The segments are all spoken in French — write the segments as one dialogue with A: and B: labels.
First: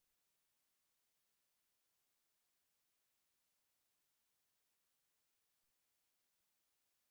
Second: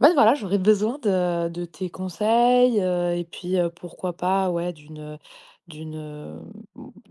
A: Ouais, voilà, j'aurais besoin de tes conseils, et puis, pourquoi pas, ouais, d'une, d'une,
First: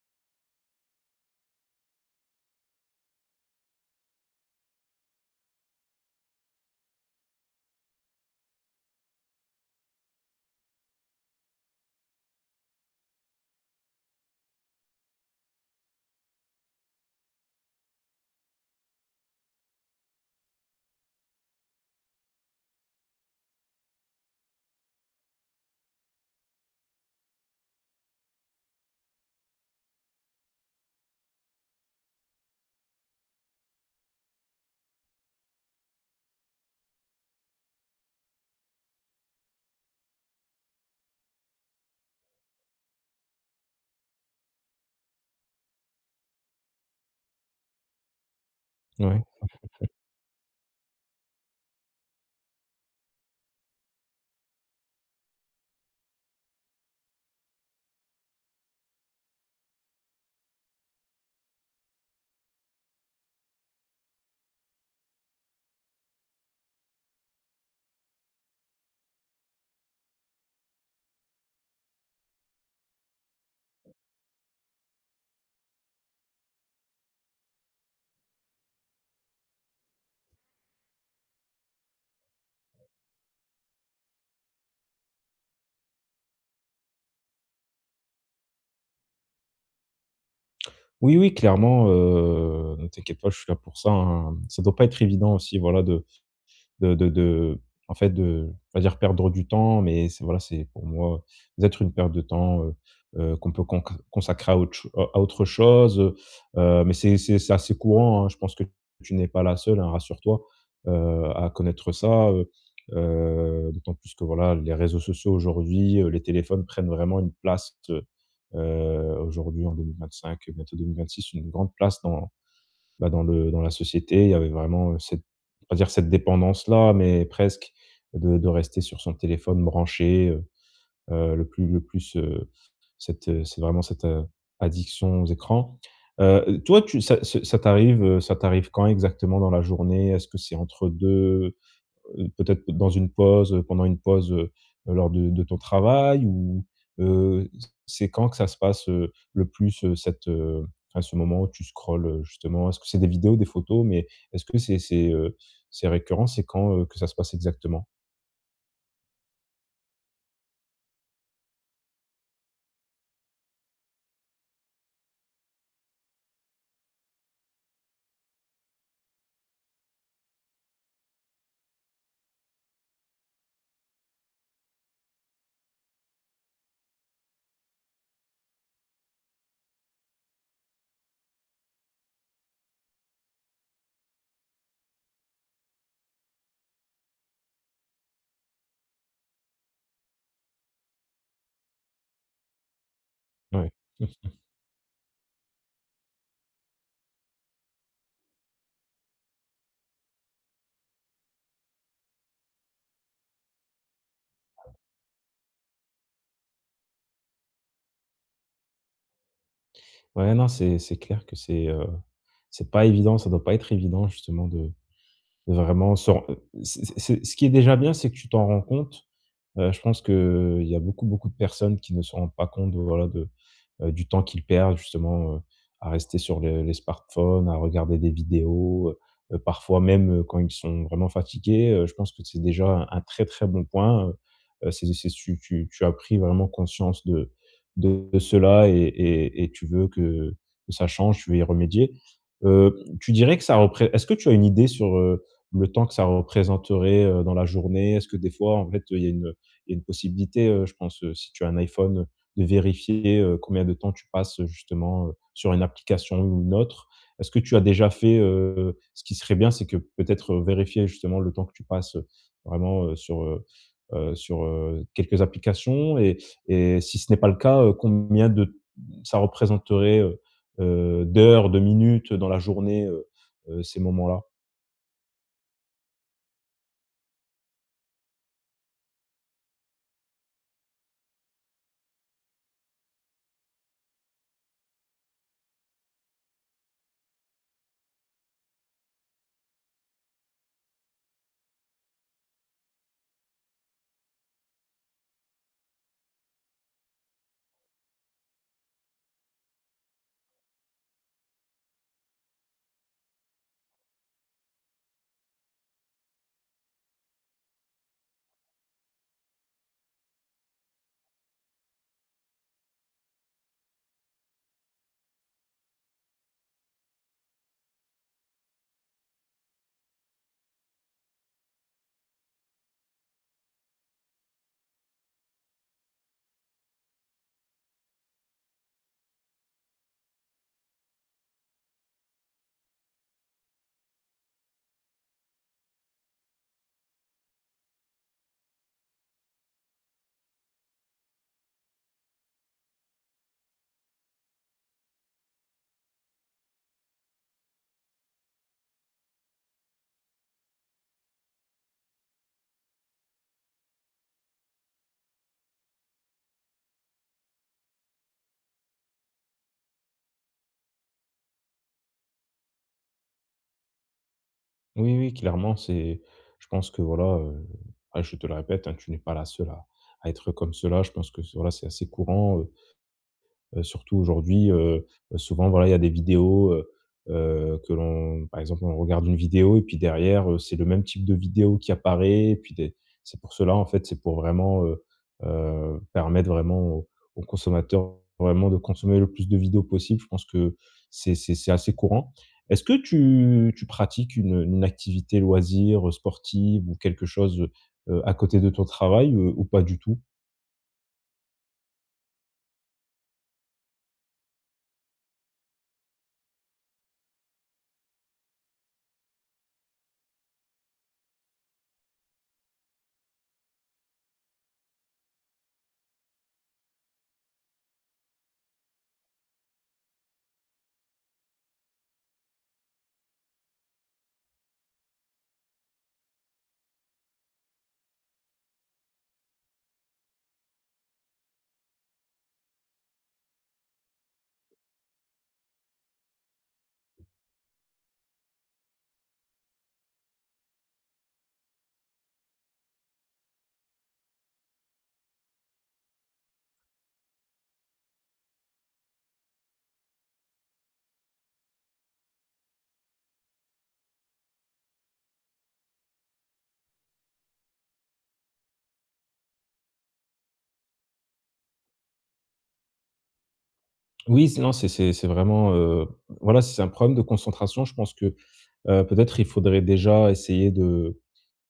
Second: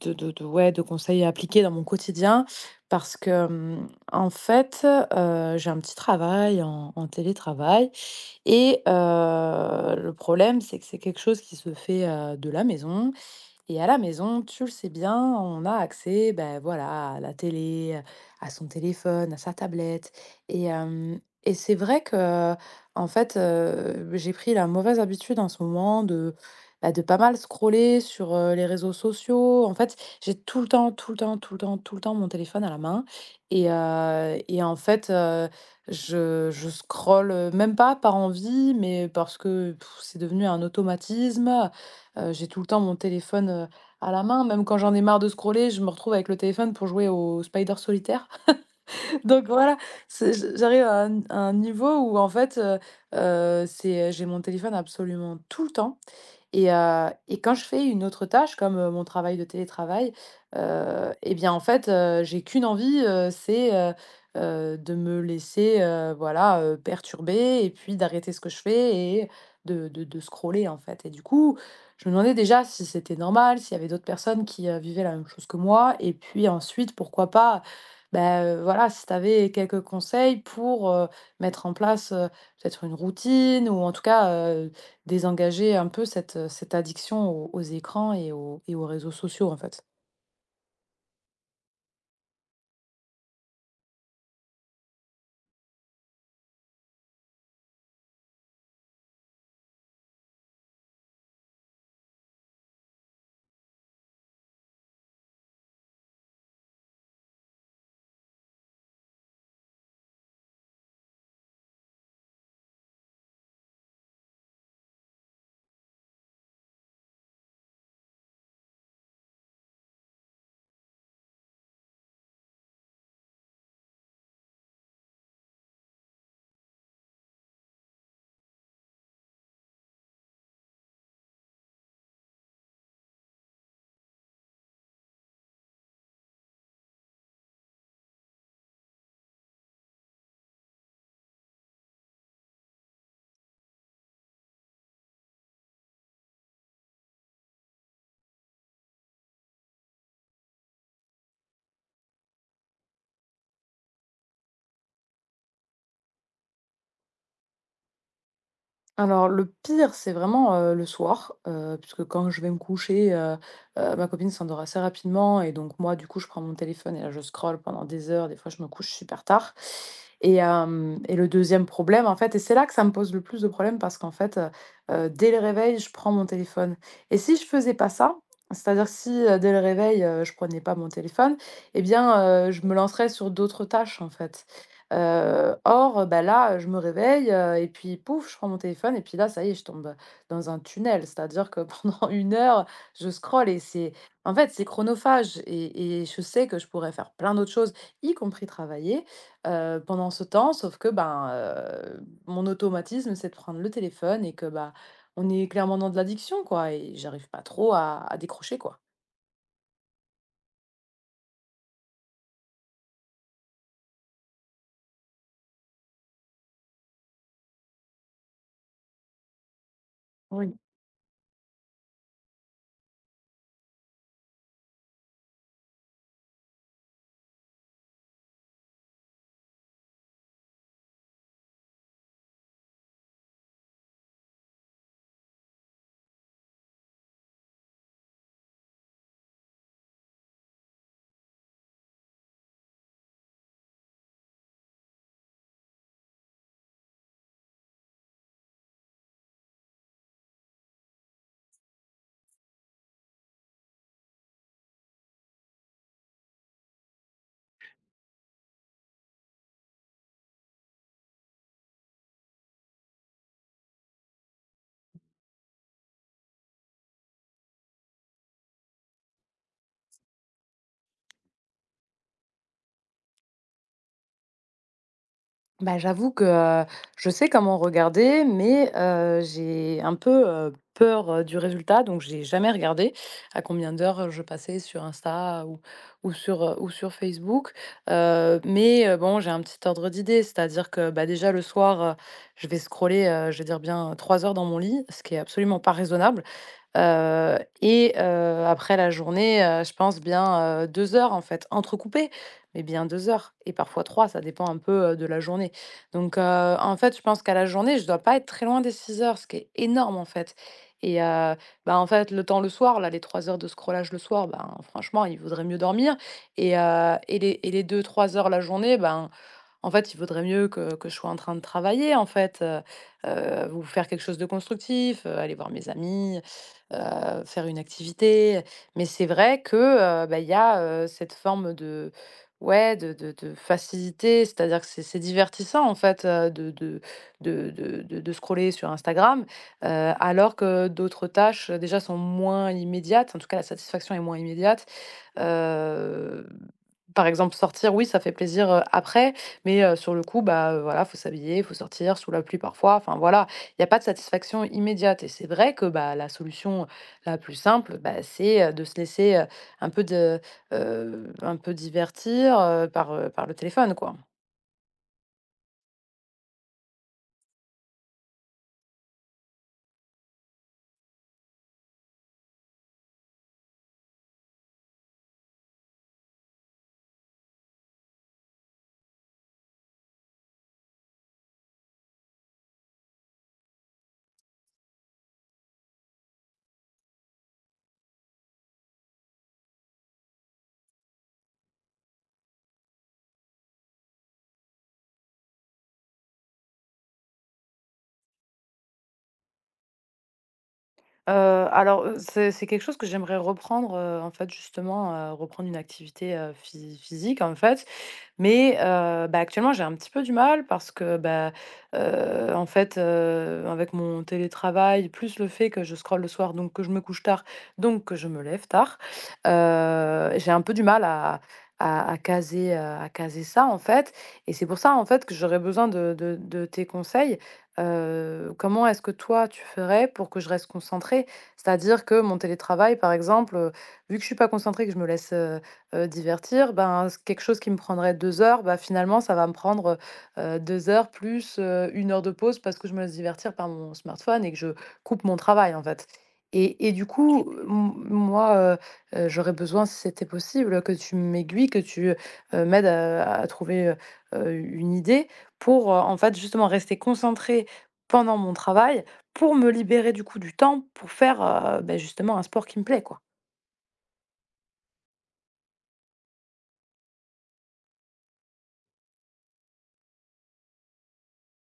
A: de conseils à appliquer dans mon quotidien. Parce que, en fait, j'ai un petit travail en télétravail et le problème, c'est que c'est quelque chose qui se fait, de la maison. Et à la maison, tu le sais bien, on a accès, ben voilà, à la télé, à son téléphone, à sa tablette. Et, euh, et c'est vrai que, en fait, j'ai pris la mauvaise habitude en ce moment de, bah, de pas mal scroller sur les réseaux sociaux. En fait, j'ai tout le temps, tout le temps, tout le temps, tout le temps mon téléphone à la main. Et en fait, je scrolle même pas par envie, mais parce que c'est devenu un automatisme. J'ai tout le temps mon téléphone, à la main. Même quand j'en ai marre de scroller, je me retrouve avec le téléphone pour jouer au Spider Solitaire.
B: Ouais.
A: Donc voilà, c'est je j'arrive à un niveau où en fait, c'est j'ai mon téléphone absolument tout le temps. Et quand je fais une autre tâche comme, mon travail de télétravail, et bien, en fait, j'ai qu'une envie, c'est, de me laisser, voilà, perturber et puis d'arrêter ce que je fais et de scroller, en fait, et du coup, je me demandais déjà si c'était normal, s'il y avait d'autres personnes qui, vivaient la même chose que moi, et puis ensuite, pourquoi pas, voilà, si tu avais quelques conseils pour, mettre en place, peut-être une routine, ou en tout cas, désengager un peu cette addiction aux écrans et aux réseaux sociaux, en fait.
B: Oui, oui, clairement, ne t'inquiète pas, je suis là pour ça, hein. Ça doit pas être évident aussi, voilà, de en fait, de pas dire perdre du temps, mais c'est voilà, c'est pour moi, d'être une perte de temps, qu'on peut conc consacrer à autre cho à autre chose, mais c'est c'est assez courant, hein. Je pense que tu n'es pas la seule, hein, rassure-toi, à connaître ça, d'autant plus que voilà, les réseaux sociaux aujourd'hui, les téléphones prennent vraiment une place, aujourd'hui en 2025, bientôt 2026, une grande place dans bah, dans le dans la société, il y avait vraiment, cette on dire cette dépendance-là, mais presque, de rester sur son téléphone branché, le plus, cette, c'est vraiment cette, addiction aux écrans. Toi, tu ça ce ça t'arrive quand exactement dans la journée? Est-ce que c'est entre 2 peut-être dans une pause, pendant une pause, lors de ton travail ou, heu, c'est quand que ça se passe, le plus, cette, enfin, ce moment où tu scrolles, justement? Est-ce que c'est des vidéos, des photos? Mais est-ce que c'est, c'est récurrent? C'est quand, que ça se passe exactement?
A: Alors le pire, c'est vraiment, le soir, puisque quand je vais me coucher, ma copine s'endort assez rapidement, et donc moi, du coup, je prends mon téléphone, et là, je scrolle pendant des heures. Des fois, je me couche super tard et hem et le deuxième problème, en fait, et c'est là que ça me pose le plus de problèmes, parce qu'en fait, dès le réveil, je prends mon téléphone. Et si je faisais pas ça, c'est-à-dire si, dès le réveil, je prenais pas mon téléphone, et bien, je me lancerais sur d'autres tâches, en fait. Or, bah, là, je me réveille, et puis pouf, je prends mon téléphone, et puis là, ça y est, je tombe dans un tunnel. C'est-à-dire que pendant une heure, je scrolle, et
B: Ouais.
A: c'est en fait, c'est chronophage, et je sais que je pourrais faire plein d'autres choses, y compris travailler, pendant ce temps, sauf que, ben, mon automatisme, c'est de prendre le téléphone, et que, bah, on est clairement dans de l'addiction, quoi, et j'arrive pas trop à décrocher, quoi.
B: Ouais, non, c'est clair que c'est pas évident, ça doit pas être évident justement de vraiment se ren c'est c'est ce qui est déjà bien, c'est que tu t'en rends compte. Je pense que
A: Oui.
B: il y a beaucoup, beaucoup de personnes qui ne se rendent pas compte, de, voilà, de du temps qu'ils perdent justement, à rester sur le les smartphones, à regarder des vidéos, parfois même, quand ils sont vraiment fatigués, je pense que c'est déjà un très, très bon point, c'est tu tu tu as pris vraiment conscience de de cela et tu veux que ça change, tu veux y remédier. Tu dirais que ça représente. Est-ce que tu as une idée sur, le temps que ça représenterait, dans la journée? Est-ce que des fois, en fait, il y a une il y a une possibilité, je pense, si tu as un iPhone, de vérifier, combien de temps tu passes, justement, sur une application ou une autre. Est-ce que tu as déjà fait, ce qui serait bien, c'est que peut-être, vérifier justement le temps que tu passes, vraiment, sur, sur, quelques applications et si ce n'est pas le cas, combien de ça représenterait, d'heures, de minutes dans la journée, ces moments-là?
A: Bah, j'avoue que, je sais comment regarder, mais, j'ai un peu, peur, du résultat, donc j'ai jamais regardé à combien d'heures je passais sur Insta ou ou sur Facebook. Mais, bon, j'ai un petit ordre d'idée, c'est-à-dire que, bah, déjà le soir, je vais scroller, je vais dire bien 3 heures dans mon lit, ce qui est absolument pas raisonnable. Après la journée, je pense bien, 2 heures en fait, entrecoupées, mais bien 2 heures et parfois 3, ça dépend un peu, de la journée. Donc heu, En fait, je pense qu'à la journée, je dois pas être très loin des 6 heures, ce qui est énorme en fait. et heu, Bah, en fait, le temps le soir, là, les 3 heures de scrollage le soir, ben, franchement, il vaudrait mieux dormir, et les deux trois heures la journée, ben en fait, il vaudrait mieux que je sois en train de travailler, en fait, ou faire quelque chose de constructif, aller voir mes amis, faire une activité. Mais c'est vrai que, bah, il y a, cette forme de ouais, de facilité, c'est-à-dire que c'est divertissant, en fait, de scroller sur Instagram, heu, alors que d'autres tâches, déjà sont moins immédiates, en tout cas la satisfaction est moins immédiate. Heu, Par exemple, sortir, oui, ça fait plaisir, après, mais sur le coup, bah, voilà, faut s'habiller, faut sortir sous la pluie parfois, enfin voilà, il n'y a pas de satisfaction immédiate, et c'est vrai que, bah, la solution la plus simple, bah, c'est, de se laisser, un peu de un peu divertir, par, par le téléphone, quoi.
B: Oui, oui, clairement, c'est je pense que voilà, ah, je te le répète, hein, tu n'es pas la seule à être comme cela. Je pense que, voilà, c'est assez courant. Surtout aujourd'hui, souvent voilà, il y a des vidéos, que l'on par exemple, on regarde une vidéo et puis derrière, c'est le même type de vidéo qui apparaît et puis des c'est pour cela en fait, c'est pour vraiment, permettre vraiment aux aux consommateurs vraiment de consommer le plus de vidéos possible. Je pense que c'est c'est assez courant. Est-ce que tu pratiques une activité loisir, sportive ou quelque chose, à côté de ton travail, ou pas du tout?
A: Heu, alors, c'est quelque chose que j'aimerais reprendre, en fait, justement, reprendre une activité, physique, en fait. Mais bah, actuellement, j'ai un petit peu du mal parce que, bah, en fait, avec mon télétravail, plus le fait que je scrolle le soir, donc que je me couche tard, donc que je me lève tard, j'ai un peu du mal à caser, à caser ça, en fait, et c'est pour ça, en fait, que j'aurais besoin de tes conseils. Comment est-ce que toi, tu ferais pour que je reste concentrée? C'est-à-dire que mon télétravail, par exemple, vu que je suis pas concentrée, que je me laisse, divertir, ben, s quelque chose qui me prendrait 2 heures, bah, finalement, ça va me prendre, heu heu, heures plus, 1 heure de pause, parce que je me laisse divertir par mon smartphone et que je coupe mon travail, en fait. Et du coup, m moi, j'aurais besoin, si c'était possible, que tu m'aiguilles, que tu, m'aides à trouver, une idée pour, en fait, justement rester concentrée pendant mon travail, pour me libérer, du coup, du temps pour faire, beh, justement un sport qui me plaît, quoi.
B: Oui, c'est non, c'est c'est vraiment, voilà, si c'est un problème de concentration, je pense que, peut-être il faudrait déjà essayer de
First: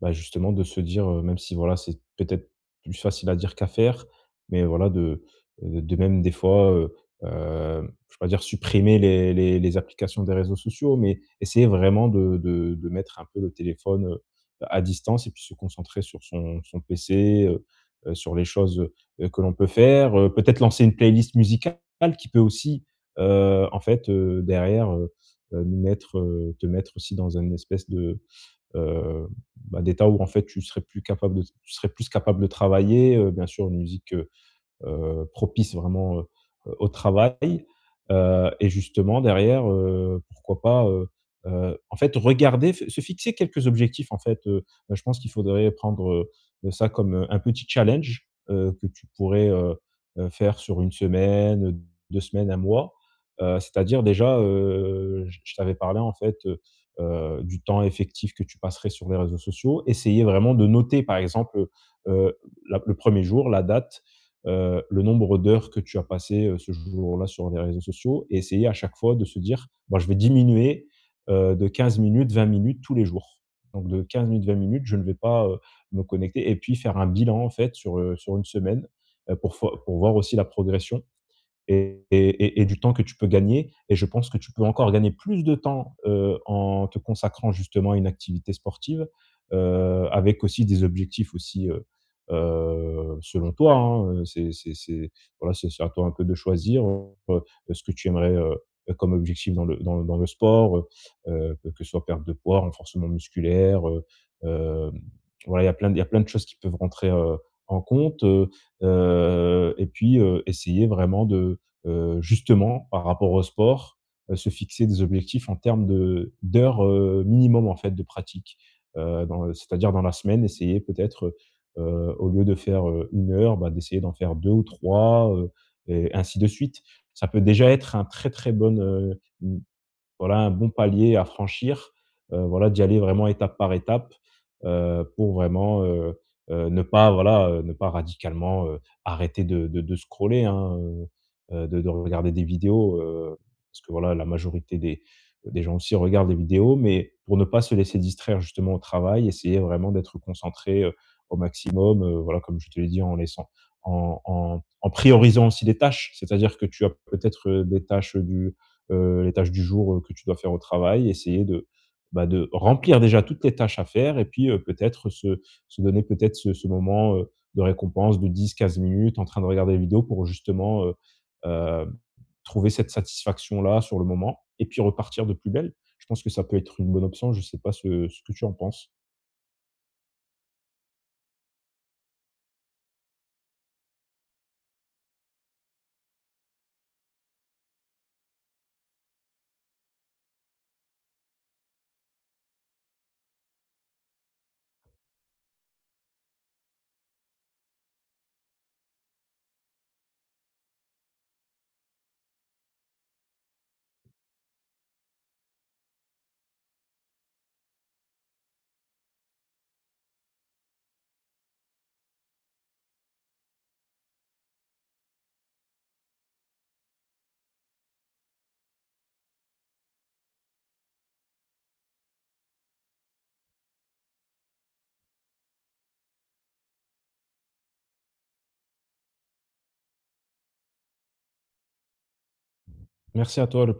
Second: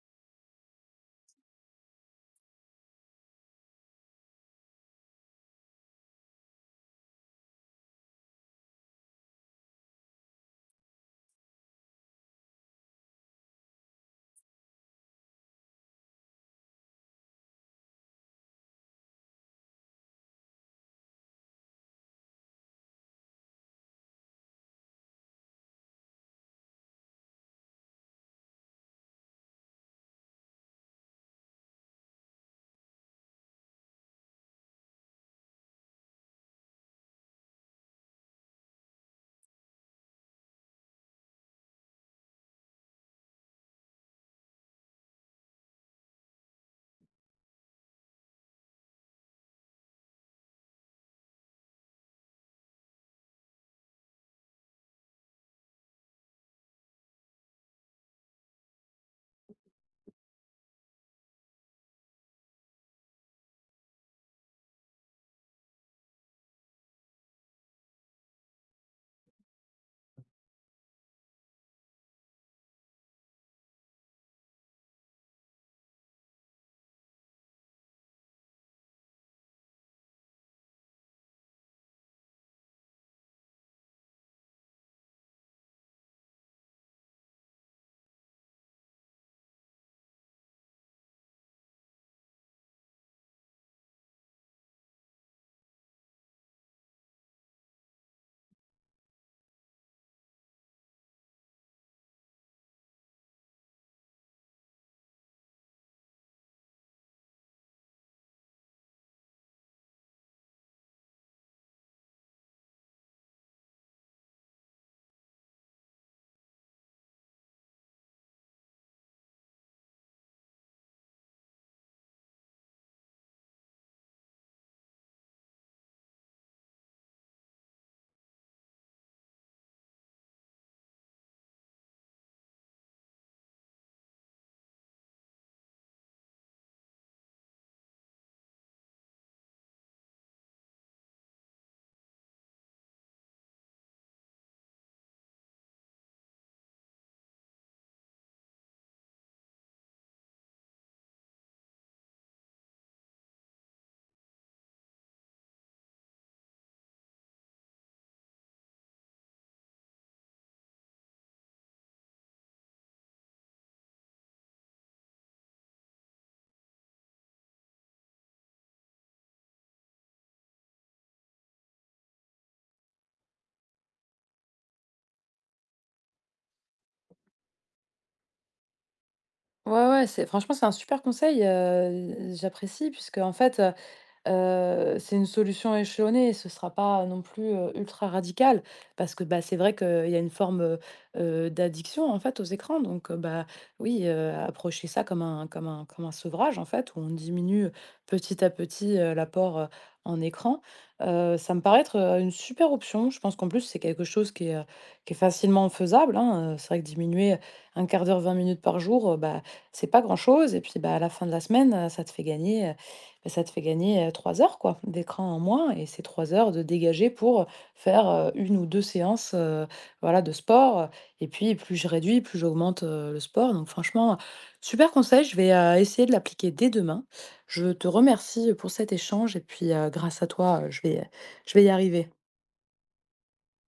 B: bah, justement de se dire, même si voilà, c'est peut-être plus facile à dire qu'à faire, mais voilà de même des fois, hem, je vais pas dire supprimer les les applications des réseaux sociaux, mais essayer vraiment de de mettre un peu le téléphone, à distance et puis se concentrer sur son PC, sur les choses, que l'on peut faire, peut-être lancer une playlist musicale qui peut aussi, en fait, derrière, nous mettre, te mettre aussi dans une espèce de Heu, bah, des tas où en fait tu serais plus capable de tu serais plus capable de travailler, bien sûr une musique, propice vraiment, au travail, et justement derrière, pourquoi pas, en fait regarder, f se fixer quelques objectifs en fait, bah, je pense qu'il faudrait prendre, ça comme, un petit challenge, que tu pourrais, faire sur une semaine, 2 semaines, un mois, c'est-à-dire déjà, je t'avais parlé en fait, du temps effectif que tu passerais sur les réseaux sociaux. Essayer vraiment de noter par exemple, la le premier jour, la date le nombre d'heures que tu as passé ce jour-là sur les réseaux sociaux et essayer à chaque fois de se dire: bon je vais diminuer, de 15 minutes, 20 minutes tous les jours. Donc de 15 minutes, 20 minutes, je ne vais pas, me connecter» et puis faire un bilan en fait sur, sur une semaine, pour fo pour voir aussi la progression et du temps que tu peux gagner et je pense que tu peux encore gagner plus de temps, en te consacrant justement à une activité sportive, avec aussi des objectifs aussi, selon toi, hein, c'est c'est voilà, c'est à toi un peu de choisir, ce que tu aimerais, comme objectif dans le dans le sport, que ce soit perte de poids, renforcement musculaire, hem, voilà, il y a plein de il y a plein de choses qui peuvent rentrer, en compte, et puis, essayer vraiment de justement, par rapport au sport, se fixer des objectifs en termes de d'heures, minimum, en fait, de pratique. Dans c'est-à-dire dans la semaine, essayer peut-être, au lieu de faire, 1 heure, bah, d'essayer d'en faire 2 ou 3, et ainsi de suite. Ça peut déjà être un très, très bonne, voilà, un bon palier à franchir, voilà, d'y aller vraiment étape par étape, pour vraiment, ne pas, voilà, ne pas radicalement, arrêter de de scroller, hein, de regarder des vidéos, parce que, voilà, la majorité des gens aussi regardent des vidéos, mais pour ne pas se laisser distraire justement au travail, essayer vraiment d'être concentré, au maximum, voilà, comme je te l'ai dit, en laissant en priorisant aussi les tâches. C'est-à-dire que tu as peut-être, des tâches, du les tâches du jour, que tu dois faire au travail, essayer de, bah, de remplir déjà toutes les tâches à faire et puis, peut-être se se donner peut-être ce moment, de récompense de 10-15 minutes en train de regarder des vidéos pour justement, heu, trouver cette satisfaction-là sur le moment et puis repartir de plus belle. Je pense que ça peut être une bonne option, je ne sais pas ce que tu en penses?
A: Ouais, ouais, c'est franchement, c'est un super conseil, j'apprécie, puisque en fait, c'est une solution échelonnée, ce ne sera pas non plus, ultra radical, parce que, bah, c'est vrai qu'il y a une forme, d'addiction, en fait, aux écrans, donc, bah, oui, approcher ça comme un sevrage, en fait, où on diminue petit à petit, l'apport, en écran. Ça me paraît être, une super option. Je pense qu'en plus, c'est quelque chose qui est facilement faisable, hein, c'est vrai que diminuer un quart d'heure, 20 minutes par jour, bah, c'est pas grand-chose, et puis, bah, à la fin de la semaine, ça te fait gagner, 3 heures quoi, d'écran en moins, et c'est 3 heures de dégager pour faire une ou deux séances voilà, de sport. Et puis plus je réduis, plus j'augmente le sport. Donc franchement, super conseil, je vais essayer de l'appliquer dès demain. Je te remercie pour cet échange, et puis grâce à toi, je vais y arriver.
B: Merci à toi, le